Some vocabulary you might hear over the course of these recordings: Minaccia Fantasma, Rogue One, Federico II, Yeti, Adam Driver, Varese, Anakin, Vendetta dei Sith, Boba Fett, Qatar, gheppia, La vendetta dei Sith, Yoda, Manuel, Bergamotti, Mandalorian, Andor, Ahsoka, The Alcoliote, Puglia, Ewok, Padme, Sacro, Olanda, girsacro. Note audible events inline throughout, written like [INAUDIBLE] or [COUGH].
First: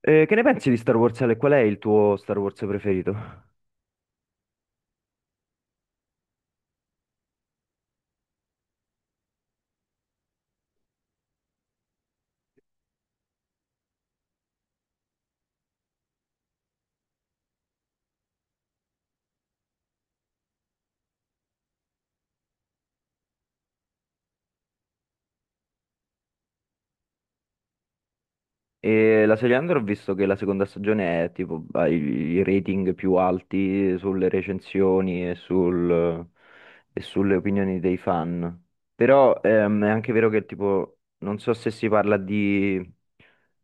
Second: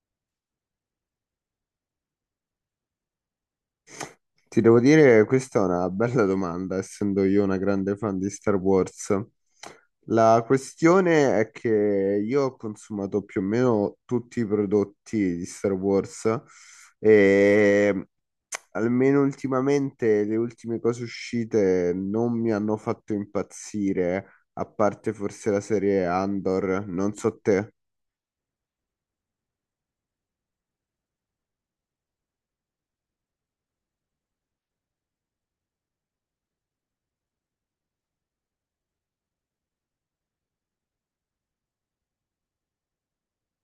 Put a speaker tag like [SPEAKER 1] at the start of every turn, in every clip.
[SPEAKER 1] Che ne pensi di Star Wars, Ale? Qual è il tuo Star Wars preferito?
[SPEAKER 2] Ti devo dire, questa è una bella domanda, essendo io una grande fan di Star Wars. La questione è che io ho consumato più o meno tutti i prodotti di Star Wars e almeno ultimamente le ultime cose uscite non mi hanno fatto impazzire, a parte forse la serie Andor, non so te.
[SPEAKER 1] E la serie Under ho visto che la seconda stagione è tipo ha i rating più alti sulle recensioni e, sul- e sulle opinioni dei fan. Però è anche vero che tipo non so se si parla di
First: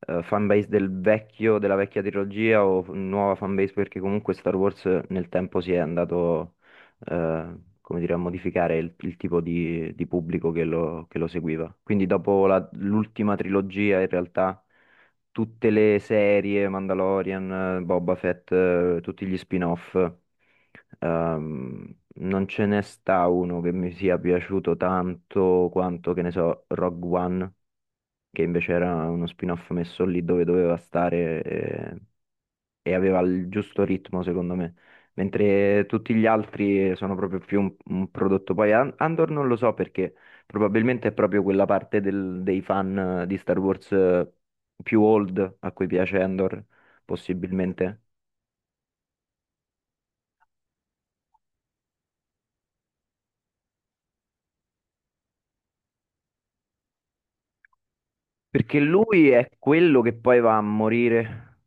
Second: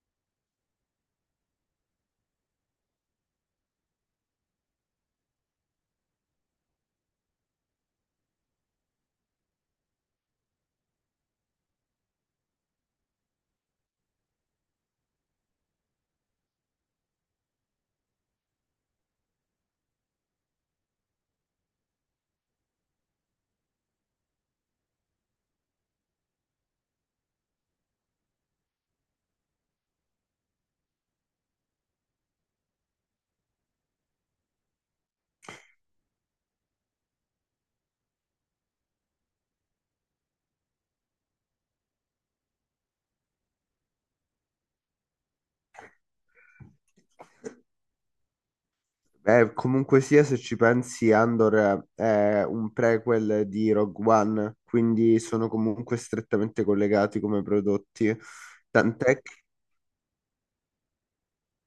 [SPEAKER 1] fanbase del vecchio, della vecchia trilogia o f- nuova fanbase perché comunque Star Wars nel tempo si è andato eh, come dire, a modificare il tipo di pubblico che lo seguiva. Quindi dopo la- l'ultima trilogia in realtà tutte le serie, Mandalorian, Boba Fett, tutti gli spin-off. Ehm, Non ce ne sta uno che mi sia piaciuto tanto quanto, che ne so, Rogue One, che invece era uno spin-off messo lì dove doveva stare. E aveva il giusto ritmo, secondo me. Mentre tutti gli altri sono proprio più un prodotto. Poi An- Andor non lo so perché probabilmente è proprio quella parte del- dei fan di Star Wars più old a cui piace Andor, possibilmente.
[SPEAKER 2] Comunque sia, se ci pensi, Andor è un prequel di Rogue One, quindi sono comunque strettamente collegati come prodotti.
[SPEAKER 1] Perché
[SPEAKER 2] Tant'è
[SPEAKER 1] lui è quello che poi va a morire,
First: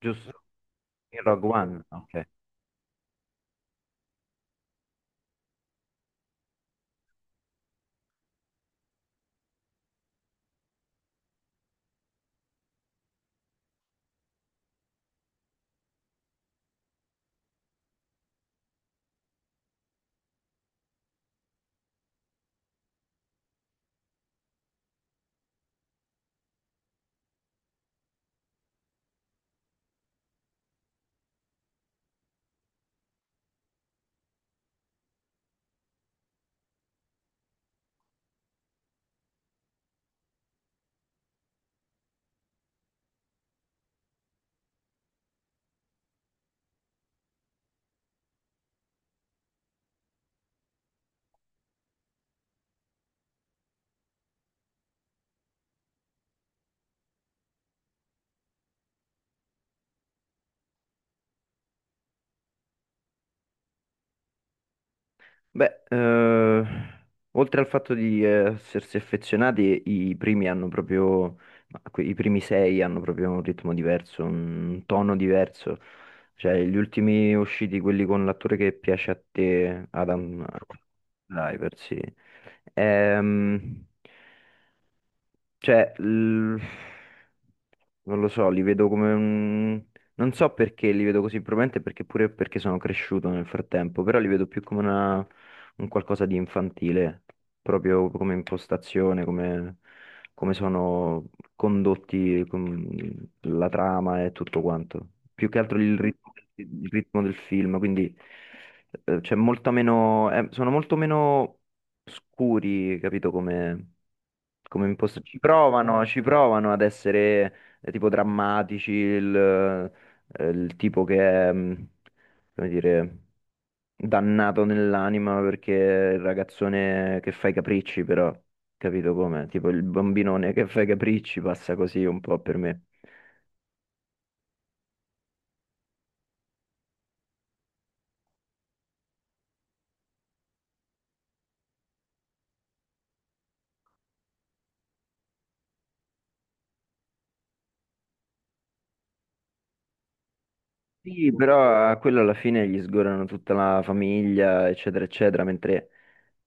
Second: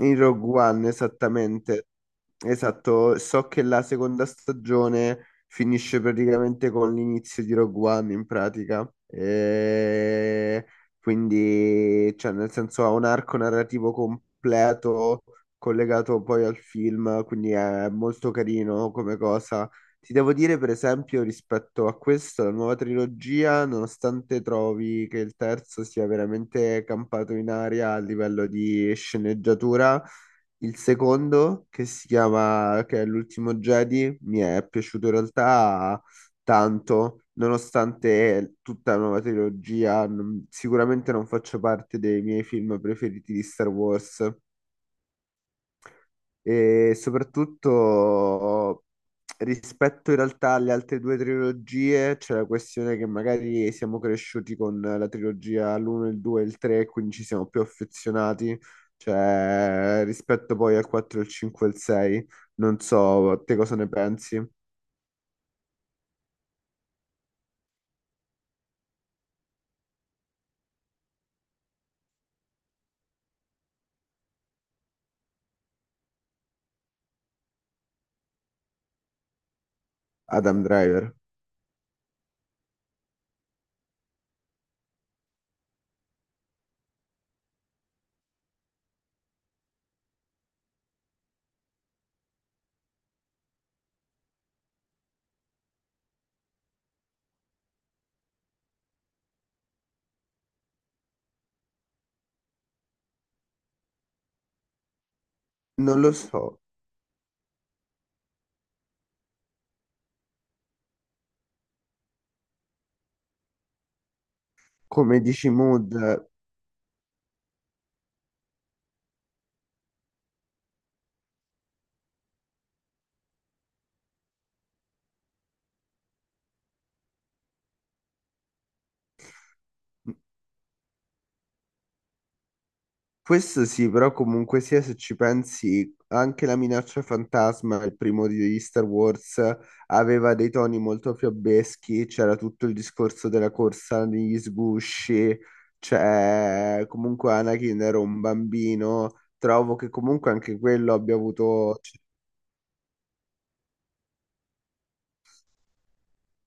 [SPEAKER 2] in Rogue One,
[SPEAKER 1] In Rogue One.
[SPEAKER 2] esattamente.
[SPEAKER 1] Ok.
[SPEAKER 2] Esatto, so che la seconda stagione finisce praticamente con l'inizio di Rogue One in pratica. E quindi, cioè, nel senso ha un arco narrativo completo collegato poi al film, quindi è molto carino come cosa. Ti devo dire, per esempio, rispetto a questo, la nuova trilogia, nonostante trovi che il terzo sia veramente campato in aria a livello di sceneggiatura, il secondo, che si chiama, che è l'ultimo Jedi, mi è piaciuto in realtà tanto, nonostante tutta la nuova trilogia, sicuramente non faccia parte dei miei film preferiti di Star Wars e soprattutto rispetto in realtà alle altre due trilogie c'è la questione che magari siamo cresciuti con la trilogia l'1, il 2 e il 3, quindi ci siamo più affezionati, cioè rispetto poi al 4, il 5 e il 6. Non so, te cosa ne pensi,
[SPEAKER 1] Beh, oltre al fatto di essersi affezionati, i primi hanno proprio, ma que- i primi sei hanno proprio un ritmo diverso, un tono diverso. Cioè, gli ultimi usciti, quelli con l'attore che piace a te, Adam
[SPEAKER 2] Adam Driver?
[SPEAKER 1] Driver, sì. Ehm, cioè, l- non lo so, li vedo come un... Non so perché li vedo così, probabilmente perché pure perché sono cresciuto nel frattempo, però li vedo più come una... un qualcosa di infantile, proprio come impostazione, come, come sono condotti con la trama e tutto quanto. Più che altro
[SPEAKER 2] Non lo so,
[SPEAKER 1] il ritmo del film, quindi c'è molta meno... sono molto meno scuri, capito come, come imposto.
[SPEAKER 2] come dici
[SPEAKER 1] Ci
[SPEAKER 2] Mood.
[SPEAKER 1] provano ad essere tipo drammatici, il tipo che è, come dire, dannato nell'anima perché è il ragazzone che fa i capricci, però, capito come? Tipo il bambinone che fa i capricci passa così un po' per me.
[SPEAKER 2] Questo sì, però comunque sia se ci pensi, anche la minaccia fantasma, il primo di Star Wars, aveva dei toni molto fiabeschi, c'era tutto il discorso della corsa negli sgusci, cioè comunque Anakin era un bambino, trovo che comunque anche quello abbia
[SPEAKER 1] Sì,
[SPEAKER 2] avuto,
[SPEAKER 1] però a
[SPEAKER 2] cioè,
[SPEAKER 1] quello alla fine gli sgorano tutta la famiglia, eccetera, eccetera, mentre...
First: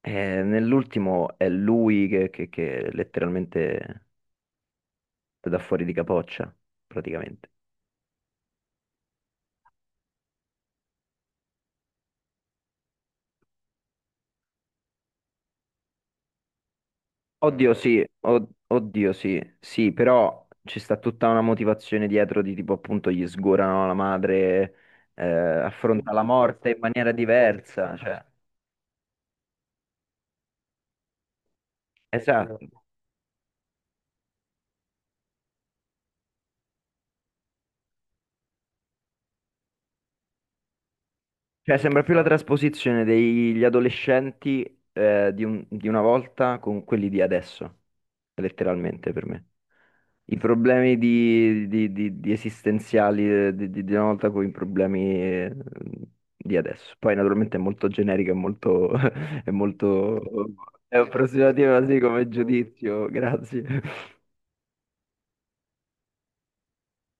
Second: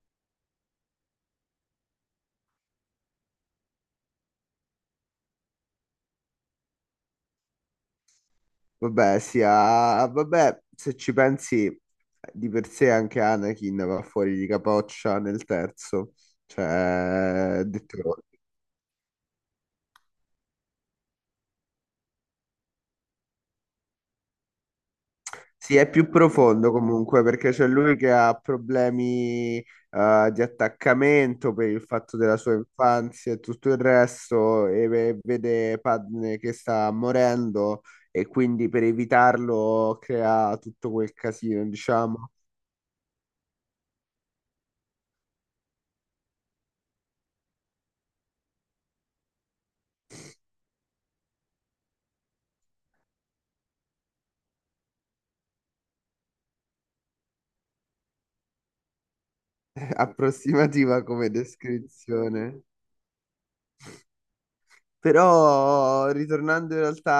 [SPEAKER 1] Nell'ultimo è lui che letteralmente te dà fuori di capoccia, praticamente.
[SPEAKER 2] vabbè, sia, vabbè, se ci pensi di per sé anche Anakin va fuori di capoccia nel terzo, cioè,
[SPEAKER 1] Oddio. Mm.
[SPEAKER 2] detto.
[SPEAKER 1] Sì, od- oddio sì, sì, però ci sta tutta una motivazione dietro di tipo appunto gli sgorano la madre,
[SPEAKER 2] Sì, è più
[SPEAKER 1] affronta la appunto, morte
[SPEAKER 2] profondo
[SPEAKER 1] in esatto, maniera appunto.
[SPEAKER 2] comunque perché c'è lui
[SPEAKER 1] Diversa,
[SPEAKER 2] che
[SPEAKER 1] cioè,
[SPEAKER 2] ha problemi di attaccamento per il fatto della
[SPEAKER 1] esatto.
[SPEAKER 2] sua
[SPEAKER 1] Esatto,
[SPEAKER 2] infanzia e tutto il resto e vede Padme che sta morendo e quindi per evitarlo crea tutto quel casino,
[SPEAKER 1] cioè, sembra più la
[SPEAKER 2] diciamo.
[SPEAKER 1] trasposizione degli adolescenti di un- di una volta con quelli di adesso, letteralmente per me. I problemi di esistenziali di una volta con i problemi di adesso. Poi naturalmente è molto generico, è molto, [LAUGHS] è
[SPEAKER 2] [LAUGHS]
[SPEAKER 1] molto, è
[SPEAKER 2] Approssimativa come
[SPEAKER 1] approssimativo così come
[SPEAKER 2] descrizione.
[SPEAKER 1] giudizio, grazie.
[SPEAKER 2] Però, ritornando in realtà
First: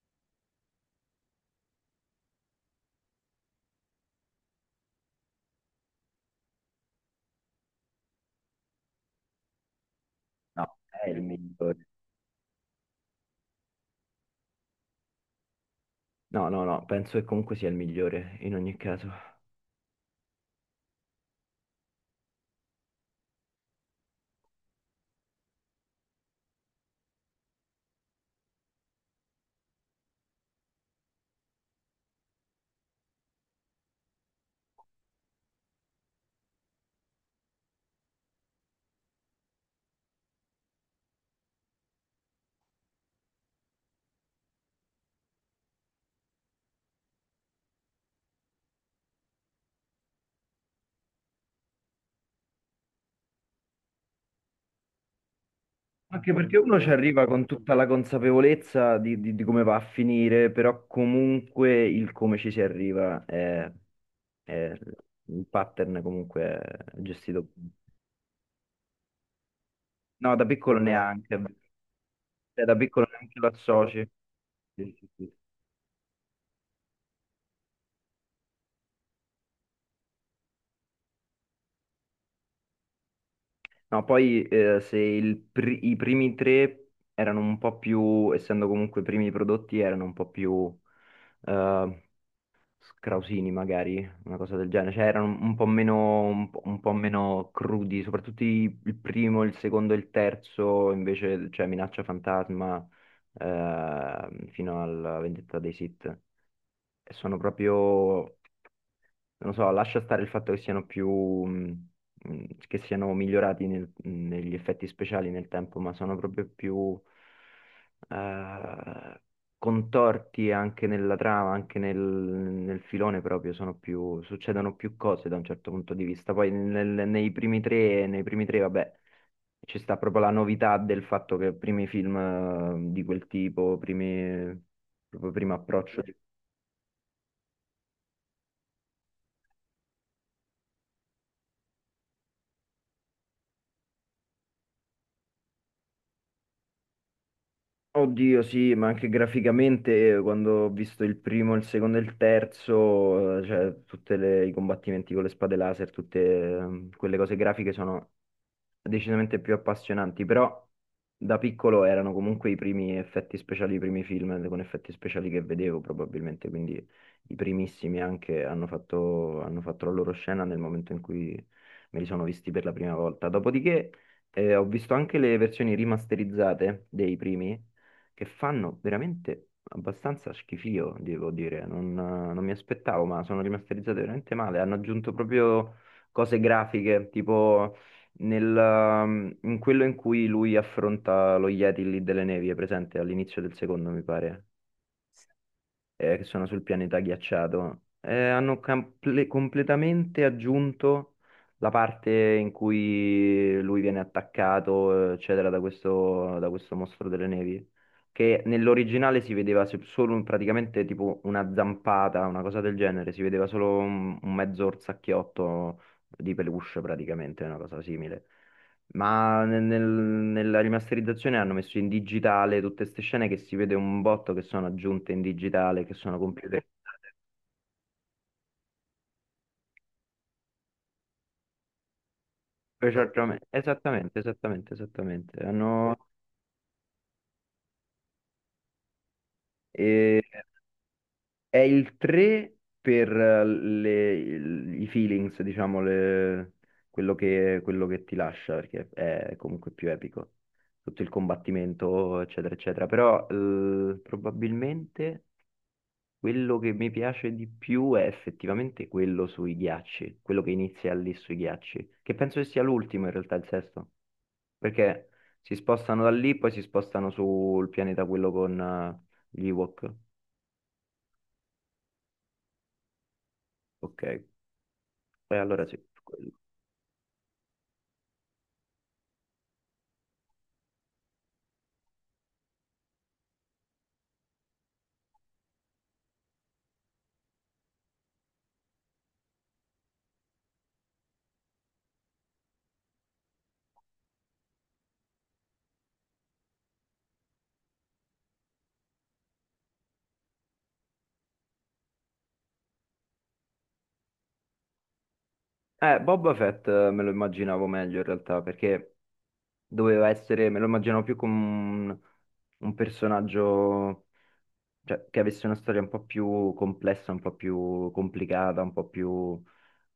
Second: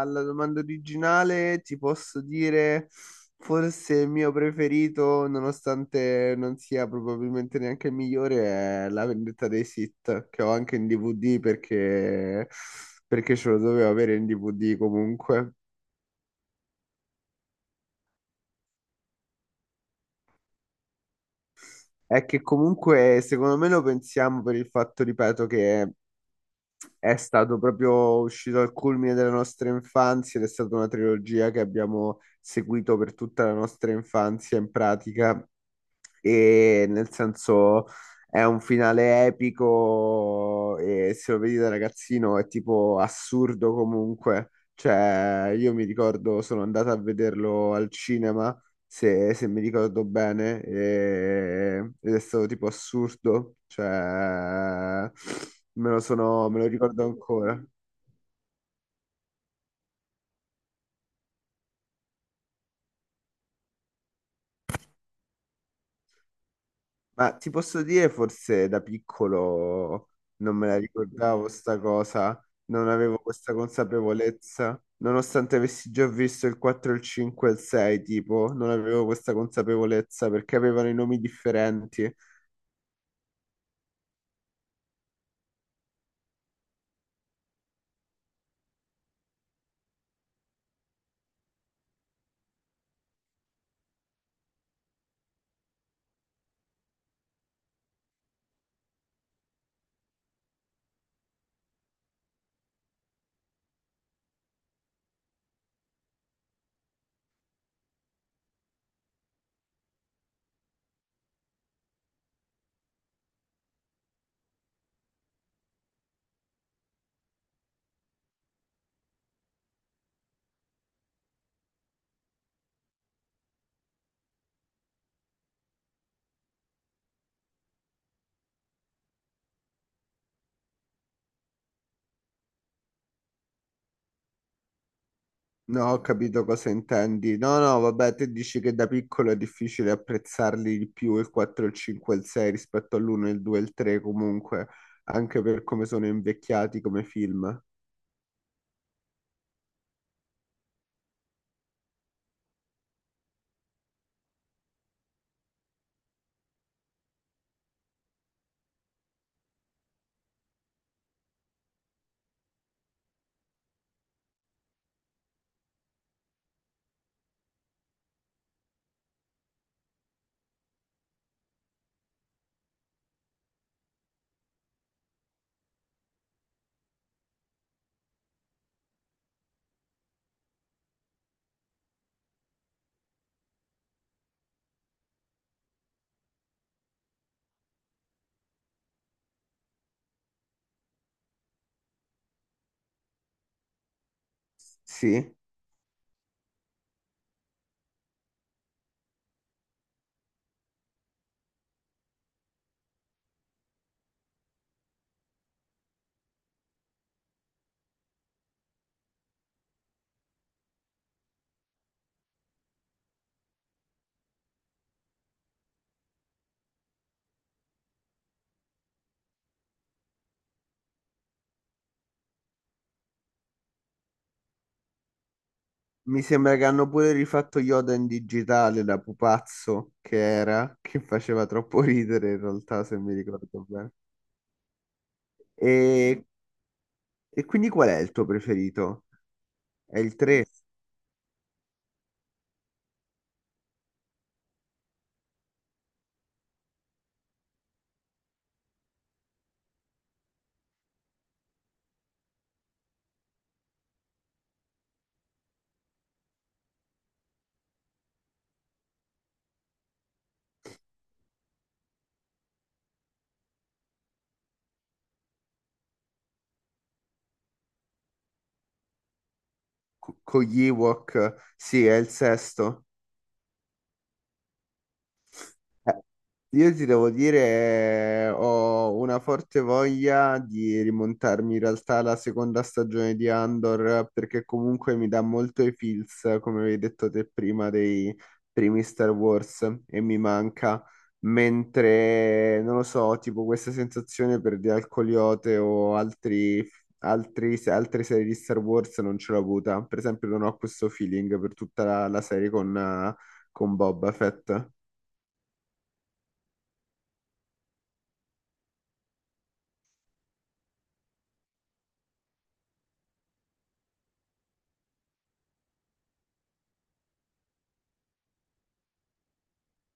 [SPEAKER 2] alla domanda originale, ti posso dire forse il mio preferito, nonostante non sia probabilmente neanche il migliore, è La vendetta dei Sith, che ho
[SPEAKER 1] No,
[SPEAKER 2] anche in
[SPEAKER 1] è il
[SPEAKER 2] DVD
[SPEAKER 1] migliore.
[SPEAKER 2] perché ce lo dovevo avere in DVD comunque.
[SPEAKER 1] No, no, no, penso che comunque sia il migliore in ogni caso.
[SPEAKER 2] È che comunque, secondo me, lo pensiamo per il fatto, ripeto, che è stato proprio uscito al culmine della nostra infanzia ed è stata una trilogia che abbiamo seguito per tutta la nostra infanzia in pratica e nel senso è un finale epico e se lo vedi da ragazzino è tipo assurdo comunque. Cioè, io mi ricordo, sono andato a vederlo al cinema, se mi ricordo bene, ed è stato tipo assurdo, cioè,
[SPEAKER 1] Anche perché
[SPEAKER 2] me lo
[SPEAKER 1] uno ci
[SPEAKER 2] ricordo
[SPEAKER 1] arriva con
[SPEAKER 2] ancora.
[SPEAKER 1] tutta la consapevolezza di come va a finire, però comunque il come ci si arriva è un pattern comunque è
[SPEAKER 2] Ma ti
[SPEAKER 1] gestito bene.
[SPEAKER 2] posso dire, forse da piccolo
[SPEAKER 1] No, da
[SPEAKER 2] non me la
[SPEAKER 1] piccolo neanche,
[SPEAKER 2] ricordavo sta cosa,
[SPEAKER 1] cioè, da
[SPEAKER 2] non
[SPEAKER 1] piccolo
[SPEAKER 2] avevo
[SPEAKER 1] neanche lo
[SPEAKER 2] questa
[SPEAKER 1] associ.
[SPEAKER 2] consapevolezza,
[SPEAKER 1] Sì, sì, sì.
[SPEAKER 2] nonostante avessi già visto il 4, il 5 e il 6, tipo, non avevo questa consapevolezza perché avevano i nomi differenti.
[SPEAKER 1] No, poi se il pri- i primi tre erano un po' più, essendo comunque i primi prodotti, erano un po' più eh, Krausini magari, una cosa del genere, cioè erano un po' meno crudi, soprattutto i- il primo, il secondo e il terzo, invece c'è Minaccia Fantasma fino alla Vendetta dei Sith, e sono proprio non so, lascia stare il fatto che siano più, mh, che siano migliorati nel- negli effetti speciali nel tempo, ma sono proprio più eh, contorti anche nella trama, anche nel, nel filone proprio, sono più, succedono più cose da un certo punto di vista. Poi nel- nei primi tre, vabbè, ci sta proprio la novità del fatto che primi film di quel tipo, primi, proprio primo
[SPEAKER 2] No, ho
[SPEAKER 1] approccio.
[SPEAKER 2] capito cosa intendi. No, no, vabbè, te dici che da piccolo è difficile apprezzarli di più il 4, il 5 e il 6 rispetto all'1, il 2 e il 3 comunque, anche per come sono invecchiati come film.
[SPEAKER 1] Oddio, sì, ma anche graficamente quando ho visto il primo, il secondo e il terzo, cioè tutti i combattimenti con le spade laser, tutte quelle cose grafiche sono decisamente più appassionanti, però da piccolo erano comunque i primi effetti speciali, i primi film con effetti speciali che vedevo probabilmente, quindi i primissimi anche hanno fatto la loro scena nel momento in cui me li sono visti per la prima volta. Dopodiché ho visto anche le versioni rimasterizzate dei primi che fanno veramente abbastanza schifio, devo dire. Non, non mi aspettavo, ma sono rimasterizzate veramente male. Hanno aggiunto proprio cose grafiche, tipo nel, in quello in cui lui affronta lo Yeti lì delle nevi, è presente all'inizio del secondo, mi pare
[SPEAKER 2] Sì.
[SPEAKER 1] che sono sul pianeta ghiacciato, hanno comple- completamente aggiunto la parte in cui lui viene attaccato, eccetera, da questo mostro delle nevi, che nell'originale si vedeva se- solo un- praticamente tipo una zampata, una cosa del genere, si vedeva solo un mezzo orsacchiotto di peluche praticamente, una cosa simile. Ma nel- nel- nella rimasterizzazione hanno messo in digitale tutte queste scene che si vede un botto che sono aggiunte in digitale, che sono
[SPEAKER 2] Mi sembra
[SPEAKER 1] computer.
[SPEAKER 2] che hanno pure rifatto Yoda in digitale da pupazzo che era, che faceva troppo ridere in realtà, se mi
[SPEAKER 1] Esattamente,
[SPEAKER 2] ricordo bene.
[SPEAKER 1] esattamente, esattamente, esattamente. Hanno-
[SPEAKER 2] E, e quindi qual è il tuo preferito? È il
[SPEAKER 1] eh,
[SPEAKER 2] 3
[SPEAKER 1] è il 3 per le- il- i feelings, diciamo, le- quello che ti lascia, perché è comunque più epico. Tutto il combattimento, eccetera, eccetera. Però probabilmente... Quello che mi piace di più è effettivamente quello sui ghiacci, quello che inizia lì sui ghiacci, che penso che sia l'ultimo in realtà, il sesto, perché si spostano da lì, poi si spostano sul pianeta quello con gli Ewok.
[SPEAKER 2] con gli Ewok? Sì, è il sesto.
[SPEAKER 1] Ok, e allora sì,
[SPEAKER 2] Eh,
[SPEAKER 1] quello.
[SPEAKER 2] Io ti devo dire, ho una forte voglia di rimontarmi in realtà alla seconda stagione di Andor, perché comunque mi dà molto i feels, come avevi detto te prima, dei primi Star Wars e mi manca. Mentre, non lo so, tipo questa sensazione per The Alcoliote o altre serie di Star Wars non ce l'ho avuta. Per esempio, non ho questo feeling per tutta la serie con Boba Fett.
[SPEAKER 1] Boba Fett me lo immaginavo meglio in realtà, perché doveva essere, me lo immaginavo più come un personaggio cioè, che avesse una storia un po' più complessa, un po' più complicata, un po' più...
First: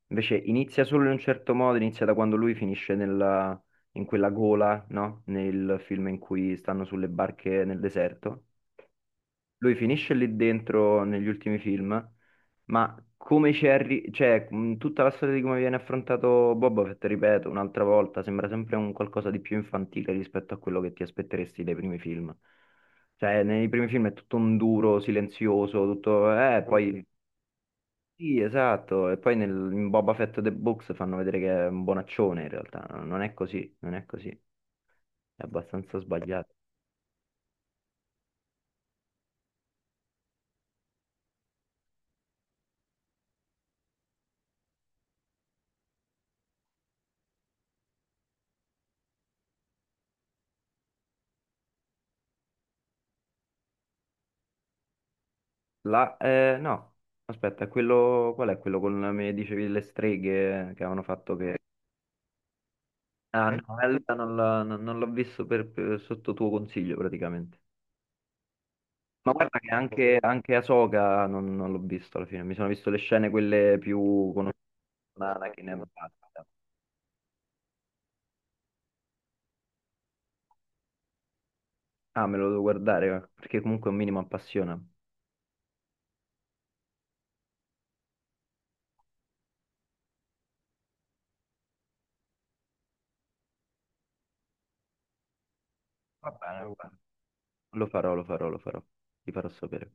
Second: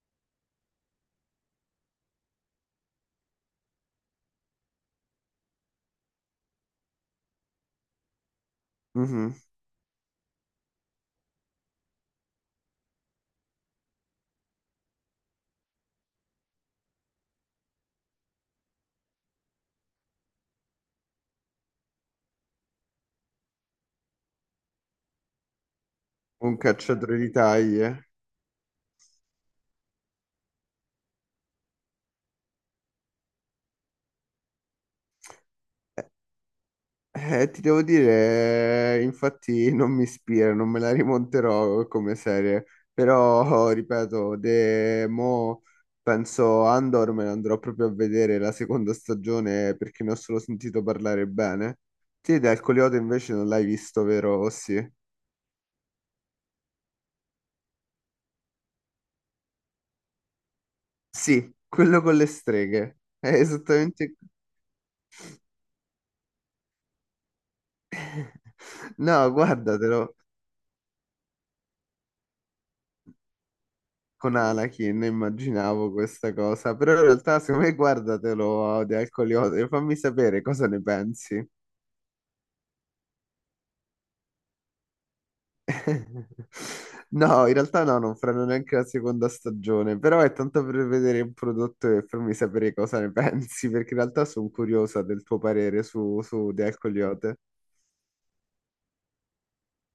[SPEAKER 1] Invece inizia solo in un certo modo, inizia da quando lui finisce nella- in quella gola, no? Nel film in cui stanno sulle barche nel deserto
[SPEAKER 2] Mhm.
[SPEAKER 1] lui finisce lì dentro negli ultimi film, ma come ci è arri- cioè, tutta la storia di come viene affrontato Boba Fett, ripeto, un'altra volta, sembra sempre un qualcosa di più infantile rispetto a quello che ti aspetteresti dai primi film. Cioè, nei primi film è tutto un duro, silenzioso, tutto...
[SPEAKER 2] Un
[SPEAKER 1] Poi... Sì.
[SPEAKER 2] cacciatore di taglie.
[SPEAKER 1] Sì, esatto. E poi nel, in Boba Fett The Books fanno vedere che è un bonaccione, in realtà. Non è così, non è così. È abbastanza
[SPEAKER 2] Eh,
[SPEAKER 1] sbagliato.
[SPEAKER 2] ti devo dire, infatti non mi ispira, non me la rimonterò come serie, però ripeto, de, mo penso Andor me ne andrò proprio a vedere la seconda stagione perché ne ho solo sentito parlare bene. Te dal Coleote invece non l'hai visto, vero? O sì,
[SPEAKER 1] La, no, aspetta, quello, qual è quello con, mi dicevi, le streghe che avevano fatto
[SPEAKER 2] sì,
[SPEAKER 1] che...
[SPEAKER 2] quello con le streghe. È
[SPEAKER 1] Ah, eh? No, allora
[SPEAKER 2] esattamente.
[SPEAKER 1] non l'ho non- non l'ho visto per- sotto tuo consiglio praticamente.
[SPEAKER 2] [LAUGHS] No,
[SPEAKER 1] Ma guarda che
[SPEAKER 2] guardatelo.
[SPEAKER 1] anche, anche Ahsoka non, non l'ho visto alla fine, mi sono visto le scene quelle più
[SPEAKER 2] Con
[SPEAKER 1] conosciute
[SPEAKER 2] Anakin
[SPEAKER 1] da Anakin e
[SPEAKER 2] immaginavo questa
[SPEAKER 1] basta.
[SPEAKER 2] cosa, però in realtà secondo me guardatelo di Alcoliote e fammi sapere cosa ne pensi.
[SPEAKER 1] Ah, me lo devo guardare, perché comunque un minimo appassiona.
[SPEAKER 2] [LAUGHS] No, in realtà no, non faranno neanche la seconda stagione, però è tanto per vedere il prodotto e farmi sapere cosa ne [LAUGHS] pensi, perché in realtà sono curiosa del tuo parere su,
[SPEAKER 1] Va
[SPEAKER 2] su
[SPEAKER 1] bene,
[SPEAKER 2] The
[SPEAKER 1] va bene.
[SPEAKER 2] Alcoliote.
[SPEAKER 1] Lo farò, lo farò, lo farò, ti farò sapere.